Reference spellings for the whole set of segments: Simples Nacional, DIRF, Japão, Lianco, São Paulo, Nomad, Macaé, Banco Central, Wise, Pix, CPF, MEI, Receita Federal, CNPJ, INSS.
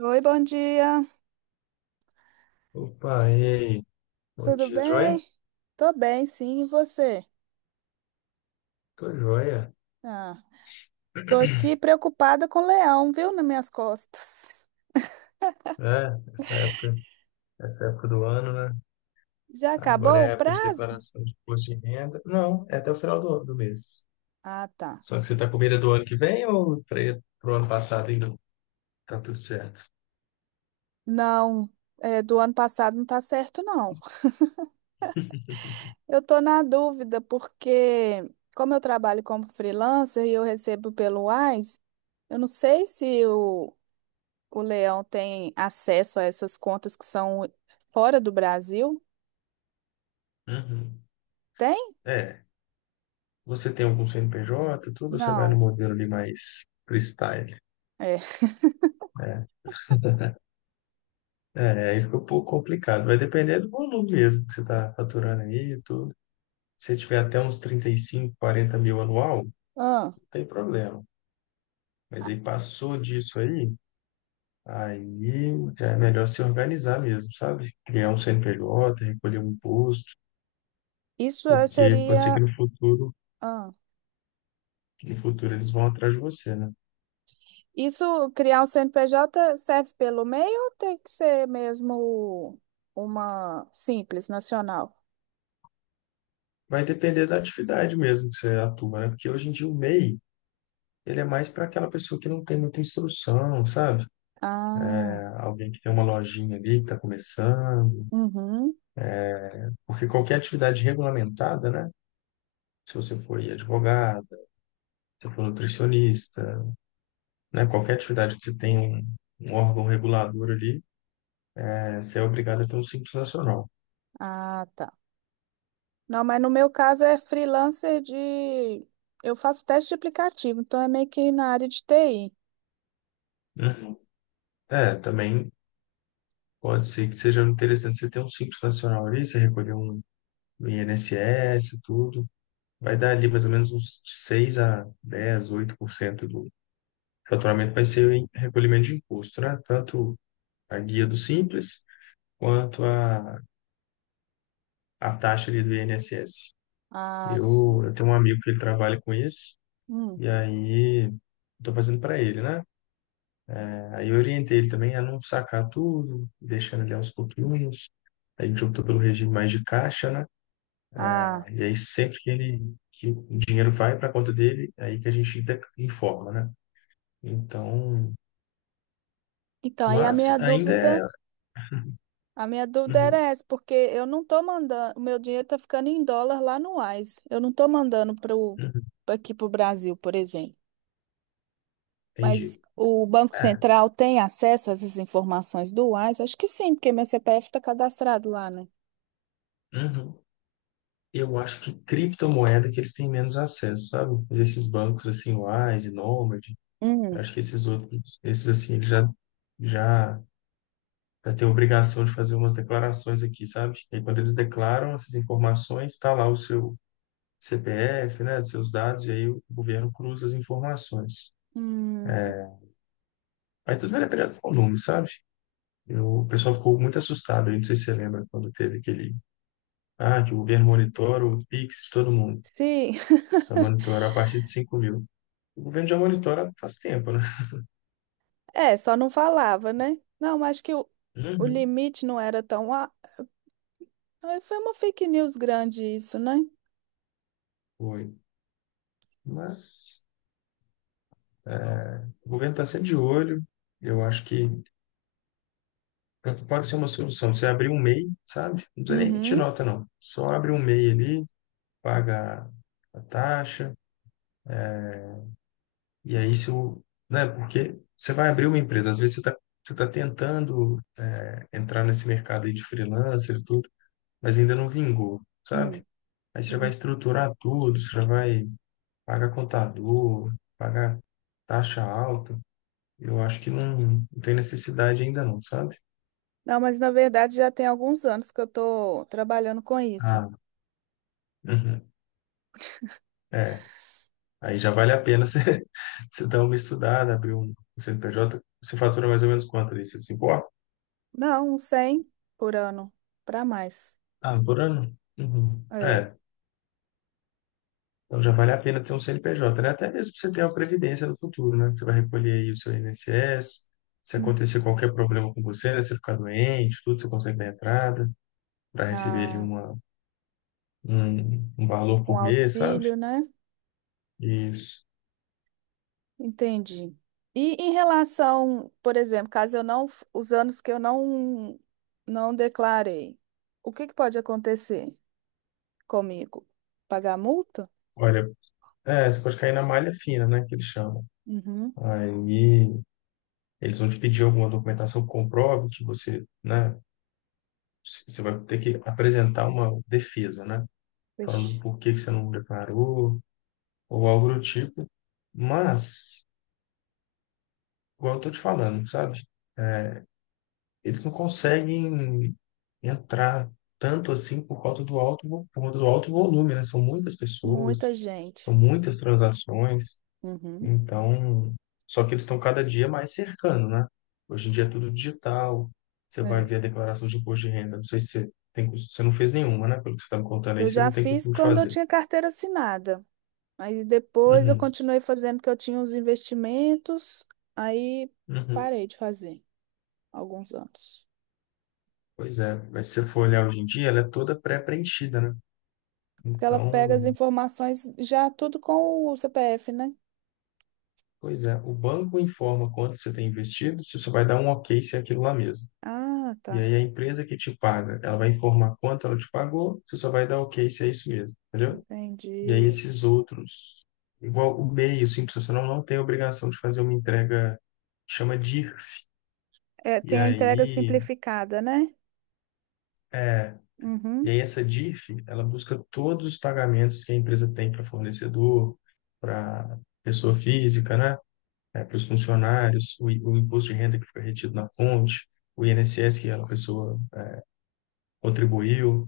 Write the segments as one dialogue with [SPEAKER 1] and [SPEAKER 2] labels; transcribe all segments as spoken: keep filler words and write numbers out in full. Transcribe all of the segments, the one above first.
[SPEAKER 1] Oi, bom dia.
[SPEAKER 2] Opa, e aí? Bom
[SPEAKER 1] Tudo
[SPEAKER 2] dia, joia?
[SPEAKER 1] bem? Tô bem, sim. E você?
[SPEAKER 2] Tô joia.
[SPEAKER 1] Ah, tô aqui preocupada com o leão, viu, nas minhas costas.
[SPEAKER 2] É, essa época, essa época do ano, né?
[SPEAKER 1] Já
[SPEAKER 2] Agora é
[SPEAKER 1] acabou
[SPEAKER 2] a
[SPEAKER 1] o
[SPEAKER 2] época de
[SPEAKER 1] prazo?
[SPEAKER 2] declaração de imposto de renda. Não, é até o final do, do mês.
[SPEAKER 1] Ah, tá.
[SPEAKER 2] Só que você tá com medo do ano que vem ou para pro ano passado ainda tá tudo certo?
[SPEAKER 1] Não, é, do ano passado não tá certo, não. Eu tô na dúvida porque, como eu trabalho como freelancer e eu recebo pelo Wise, eu não sei se o, o leão tem acesso a essas contas que são fora do Brasil.
[SPEAKER 2] Uhum.
[SPEAKER 1] Tem?
[SPEAKER 2] É, você tem algum C N P J, tudo, ou você vai no
[SPEAKER 1] Não.
[SPEAKER 2] modelo ali mais freestyle,
[SPEAKER 1] É.
[SPEAKER 2] né? É, aí fica um pouco complicado. Vai depender do volume mesmo que você está faturando aí e tudo. Se você tiver até uns trinta e cinco, quarenta mil anual,
[SPEAKER 1] Ah.
[SPEAKER 2] tem problema. Mas aí passou disso aí, aí já é melhor se organizar mesmo, sabe? Criar um C N P J, recolher um imposto,
[SPEAKER 1] Isso eh,
[SPEAKER 2] porque pode ser que
[SPEAKER 1] seria.
[SPEAKER 2] no futuro,
[SPEAKER 1] Ah,
[SPEAKER 2] no futuro eles vão atrás de você, né?
[SPEAKER 1] isso, criar um C N P J serve pelo M E I ou tem que ser mesmo uma simples nacional?
[SPEAKER 2] Vai depender da atividade mesmo que você atua, né? Porque hoje em dia o MEI, ele é mais para aquela pessoa que não tem muita instrução, sabe?
[SPEAKER 1] Ah,
[SPEAKER 2] É alguém que tem uma lojinha ali, que está começando,
[SPEAKER 1] uhum.
[SPEAKER 2] porque qualquer atividade regulamentada, né? Se você for advogada, se você for nutricionista, né? Qualquer atividade que você tem um, um órgão regulador ali, é você é obrigado a ter um Simples Nacional.
[SPEAKER 1] Ah, tá. Não, mas no meu caso é freelancer de. Eu faço teste de aplicativo, então é meio que na área de T I.
[SPEAKER 2] Uhum. É, também pode ser que seja interessante você ter um Simples Nacional ali, você recolher um INSS, e tudo. Vai dar ali mais ou menos uns seis a dez oito por cento do faturamento vai ser em recolhimento de imposto, né? Tanto a guia do Simples quanto a, a taxa ali do INSS.
[SPEAKER 1] Ah,
[SPEAKER 2] Eu,
[SPEAKER 1] sim.
[SPEAKER 2] eu tenho um amigo que ele trabalha com isso,
[SPEAKER 1] Hum.
[SPEAKER 2] e aí estou fazendo para ele, né? Aí eu orientei ele também a não sacar tudo, deixando ele aos pouquinhos. A gente optou pelo regime mais de caixa, né?
[SPEAKER 1] Ah,
[SPEAKER 2] E aí sempre que ele que o dinheiro vai para a conta dele, é aí que a gente de- informa, né? Então,
[SPEAKER 1] então aí a
[SPEAKER 2] mas
[SPEAKER 1] minha
[SPEAKER 2] ainda é.
[SPEAKER 1] dúvida. A minha dúvida era
[SPEAKER 2] Uhum,
[SPEAKER 1] essa, porque eu não tô mandando, o meu dinheiro tá ficando em dólar lá no Wise. Eu não tô mandando para
[SPEAKER 2] uhum,
[SPEAKER 1] aqui pro Brasil, por exemplo. Mas
[SPEAKER 2] entendi.
[SPEAKER 1] o Banco
[SPEAKER 2] É,
[SPEAKER 1] Central tem acesso a essas informações do Wise? Acho que sim, porque meu C P F tá cadastrado lá, né?
[SPEAKER 2] uhum. Eu acho que criptomoeda que eles têm menos acesso, sabe? Mas Esses bancos assim, Wise e Nomad, eu
[SPEAKER 1] Hum.
[SPEAKER 2] acho que esses outros, esses assim, eles já já. Eu tenho obrigação de fazer umas declarações aqui, sabe? E aí, quando eles declaram essas informações, está lá o seu C P F, né, os seus dados, e aí o governo cruza as informações.
[SPEAKER 1] Hum,
[SPEAKER 2] Aí tudo vai depender do volume, sabe? Eu, o pessoal ficou muito assustado, aí, não sei se você lembra quando teve aquele, ah, que o governo monitora o Pix de todo mundo,
[SPEAKER 1] sim,
[SPEAKER 2] vai monitorar a partir de cinco mil. O governo já monitora faz tempo, né?
[SPEAKER 1] é, só não falava, né? Não, acho que o, o
[SPEAKER 2] Uhum.
[SPEAKER 1] limite não era tão. a- Ah, foi uma fake news grande isso, né?
[SPEAKER 2] Foi. Mas o governo está sempre de olho, eu acho que Pode ser uma solução. Você abrir um MEI, sabe? Não precisa nem emitir
[SPEAKER 1] Uhum.
[SPEAKER 2] nota, não. Só abre um MEI ali, paga a taxa, e aí se o, né? Porque você vai abrir uma empresa, às vezes você está você tá tentando é, entrar nesse mercado aí de freelancer e tudo, mas ainda não vingou,
[SPEAKER 1] Hum.
[SPEAKER 2] sabe? Aí você vai estruturar tudo, você vai pagar contador, pagar taxa alta. Eu acho que não, não tem necessidade ainda não, sabe?
[SPEAKER 1] Não, mas na verdade já tem alguns anos que eu tô trabalhando com isso.
[SPEAKER 2] Ah, uhum. É, aí já vale a pena você, você dar uma estudada, abrir um C N P J. Você fatura mais ou menos quanto ali? Você se importa?
[SPEAKER 1] Não, uns cem por ano, para mais.
[SPEAKER 2] Ah, por ano? Uhum.
[SPEAKER 1] É.
[SPEAKER 2] É, então já vale a pena ter um C N P J, né? Até mesmo pra você ter uma previdência no futuro, né? Você vai recolher aí o seu INSS. Se
[SPEAKER 1] Hum.
[SPEAKER 2] acontecer qualquer problema com você, né? Você ficar doente, tudo, você consegue dar entrada para receber ali
[SPEAKER 1] Ah,
[SPEAKER 2] uma, um, um valor
[SPEAKER 1] um
[SPEAKER 2] por mês, sabe?
[SPEAKER 1] auxílio, né?
[SPEAKER 2] Isso.
[SPEAKER 1] Entendi. E em relação, por exemplo, caso eu não, f- os anos que eu não não declarei, o que que pode acontecer comigo? Pagar multa?
[SPEAKER 2] Olha, é, você pode cair na malha fina, né? Que eles chamam.
[SPEAKER 1] Uhum.
[SPEAKER 2] Aí, Eles vão te pedir alguma documentação que comprove que você, né, c- você vai ter que apresentar uma defesa, né, falando
[SPEAKER 1] Vixe,
[SPEAKER 2] por que que você não declarou ou algo do tipo. Mas, igual eu tô te falando, sabe? É, Eles não conseguem entrar tanto assim por conta do alto, vo- por conta do alto volume, né? São muitas
[SPEAKER 1] muita
[SPEAKER 2] pessoas,
[SPEAKER 1] gente.
[SPEAKER 2] são muitas transações.
[SPEAKER 1] Uhum.
[SPEAKER 2] Então, só que eles estão cada dia mais cercando, né? Hoje em dia é tudo digital. Você vai
[SPEAKER 1] É.
[SPEAKER 2] ver a declaração de imposto de renda. Não sei se você tem, cos- você não fez nenhuma, né? Pelo que você está me contando aí,
[SPEAKER 1] Eu
[SPEAKER 2] você
[SPEAKER 1] já
[SPEAKER 2] não tem
[SPEAKER 1] fiz
[SPEAKER 2] costume de
[SPEAKER 1] quando eu
[SPEAKER 2] fazer.
[SPEAKER 1] tinha carteira assinada. Aí depois eu
[SPEAKER 2] Uhum,
[SPEAKER 1] continuei fazendo porque eu tinha uns investimentos, aí
[SPEAKER 2] uhum.
[SPEAKER 1] parei de fazer alguns anos.
[SPEAKER 2] Pois é. Mas se você for olhar hoje em dia, ela é toda pré-preenchida, né?
[SPEAKER 1] Porque ela pega as
[SPEAKER 2] Então,
[SPEAKER 1] informações já tudo com o C P F, né?
[SPEAKER 2] pois é. O banco informa quanto você tem investido, você só vai dar um ok se é aquilo lá mesmo.
[SPEAKER 1] Ah,
[SPEAKER 2] E
[SPEAKER 1] tá.
[SPEAKER 2] aí a empresa que te paga, ela vai informar quanto ela te pagou, você só vai dar ok se é isso mesmo. Entendeu? E aí
[SPEAKER 1] Entendi.
[SPEAKER 2] esses outros, igual o MEI, o Simples Nacional, não tem obrigação de fazer uma entrega que chama DIRF.
[SPEAKER 1] É,
[SPEAKER 2] E
[SPEAKER 1] tem a entrega
[SPEAKER 2] aí,
[SPEAKER 1] simplificada, né?
[SPEAKER 2] é, e
[SPEAKER 1] Uhum.
[SPEAKER 2] aí essa DIRF, ela busca todos os pagamentos que a empresa tem para fornecedor, para pessoa física, né? É, para os funcionários, o, i- o imposto de renda que foi retido na fonte, o INSS que a pessoa contribuiu.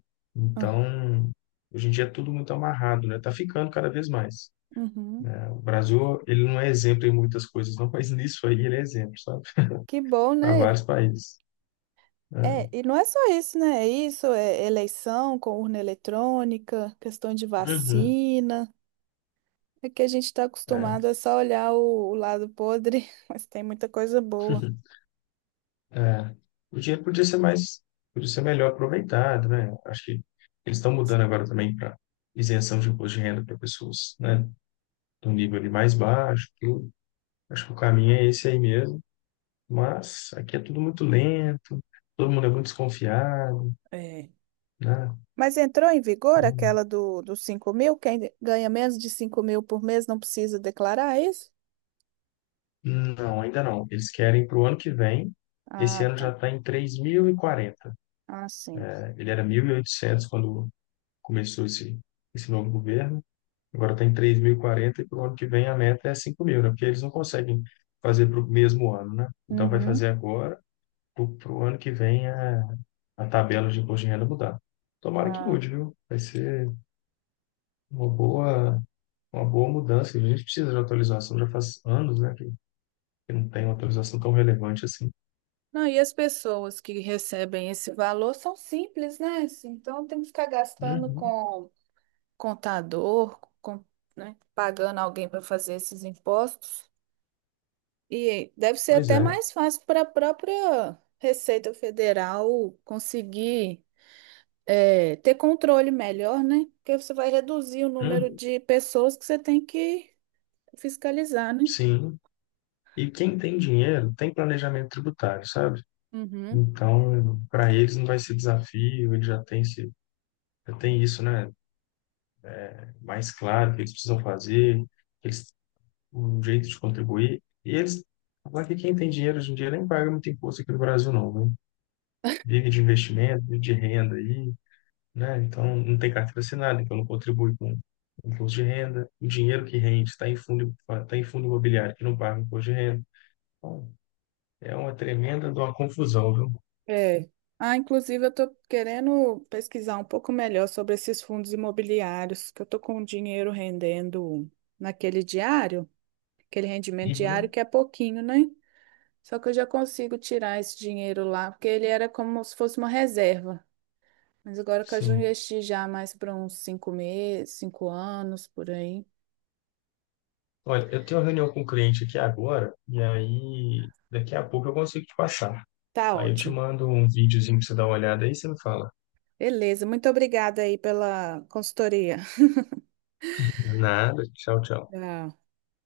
[SPEAKER 1] Ah,
[SPEAKER 2] Então, hoje em dia é tudo muito amarrado, né? Tá ficando cada vez mais.
[SPEAKER 1] uhum.
[SPEAKER 2] O Brasil, ele não é exemplo em muitas coisas, não, mas nisso aí ele é exemplo, sabe?
[SPEAKER 1] Que bom,
[SPEAKER 2] Para
[SPEAKER 1] né?
[SPEAKER 2] vários países. Né?
[SPEAKER 1] É, e não é só isso, né? É isso, é eleição com urna eletrônica, questão de
[SPEAKER 2] Uhum,
[SPEAKER 1] vacina. É que a gente está
[SPEAKER 2] é.
[SPEAKER 1] acostumado a só olhar o, o lado podre, mas tem muita coisa boa.
[SPEAKER 2] É. O dinheiro podia ser mais, podia ser melhor aproveitado, né? Acho que eles estão mudando agora também para isenção de imposto de renda para pessoas, né? Do nível ali mais baixo, tudo. Acho que o caminho é esse aí mesmo, mas aqui é tudo muito lento, todo mundo é muito desconfiado,
[SPEAKER 1] É.
[SPEAKER 2] né?
[SPEAKER 1] Mas entrou em vigor
[SPEAKER 2] Então,
[SPEAKER 1] aquela do, dos cinco mil? Quem ganha menos de cinco mil por mês não precisa declarar é isso?
[SPEAKER 2] não, ainda não. Eles querem para o ano que vem, esse
[SPEAKER 1] Ah,
[SPEAKER 2] ano já
[SPEAKER 1] tá.
[SPEAKER 2] está em três mil e quarenta.
[SPEAKER 1] Ah, sim.
[SPEAKER 2] Ele era mil e oitocentos quando começou esse, esse novo governo, agora está em três mil e quarenta e quarenta e para o ano que vem a meta é cinco mil, né? Porque eles não conseguem fazer para o mesmo ano, né? Então vai
[SPEAKER 1] Uhum.
[SPEAKER 2] fazer agora, para o ano que vem a, a tabela de imposto de renda mudar. Tomara que
[SPEAKER 1] Ah.
[SPEAKER 2] mude, viu? Vai ser uma boa, uma boa mudança. A gente precisa de atualização, já faz anos, né, que, que não tem uma atualização tão relevante assim.
[SPEAKER 1] Não, e as pessoas que recebem esse valor são simples, né? Assim, então tem que ficar gastando
[SPEAKER 2] Uhum,
[SPEAKER 1] com contador, com, né? Pagando alguém para fazer esses impostos. E deve ser
[SPEAKER 2] pois
[SPEAKER 1] até
[SPEAKER 2] é.
[SPEAKER 1] mais fácil para a própria Receita Federal conseguir é, ter controle melhor, né? Porque você vai reduzir o número
[SPEAKER 2] Uhum,
[SPEAKER 1] de pessoas que você tem que fiscalizar, né?
[SPEAKER 2] sim. E quem tem dinheiro tem planejamento tributário, sabe?
[SPEAKER 1] Uhum.
[SPEAKER 2] Então, para eles não vai ser desafio, eles já têm esse, já tem isso, né? Mais claro o que eles precisam fazer, eles um jeito de contribuir. E eles, lá que quem tem dinheiro hoje em dia nem paga muito imposto aqui no Brasil, não, né? Vive de investimento, vive de renda aí, né? Então, não tem carteira assinada, então não contribui com imposto de renda. O dinheiro que rende está em fundo, tá em fundo imobiliário que não paga imposto de renda. Então, é uma tremenda de uma confusão, viu?
[SPEAKER 1] É. Ah, inclusive eu estou querendo pesquisar um pouco melhor sobre esses fundos imobiliários, que eu estou com o dinheiro rendendo naquele diário, aquele rendimento diário
[SPEAKER 2] Uhum.
[SPEAKER 1] que é pouquinho, né? Só que eu já consigo tirar esse dinheiro lá, porque ele era como se fosse uma reserva. Mas agora que eu já
[SPEAKER 2] Sim.
[SPEAKER 1] investi já mais para uns cinco meses, cinco anos por aí,
[SPEAKER 2] Olha, eu tenho uma reunião com o cliente aqui agora, e aí daqui a pouco eu consigo te passar.
[SPEAKER 1] tá
[SPEAKER 2] Aí eu te
[SPEAKER 1] ótimo.
[SPEAKER 2] mando um videozinho pra você dar uma olhada aí, você me fala.
[SPEAKER 1] Beleza, muito obrigada aí pela consultoria.
[SPEAKER 2] Nada, tchau, tchau.
[SPEAKER 1] Tchau.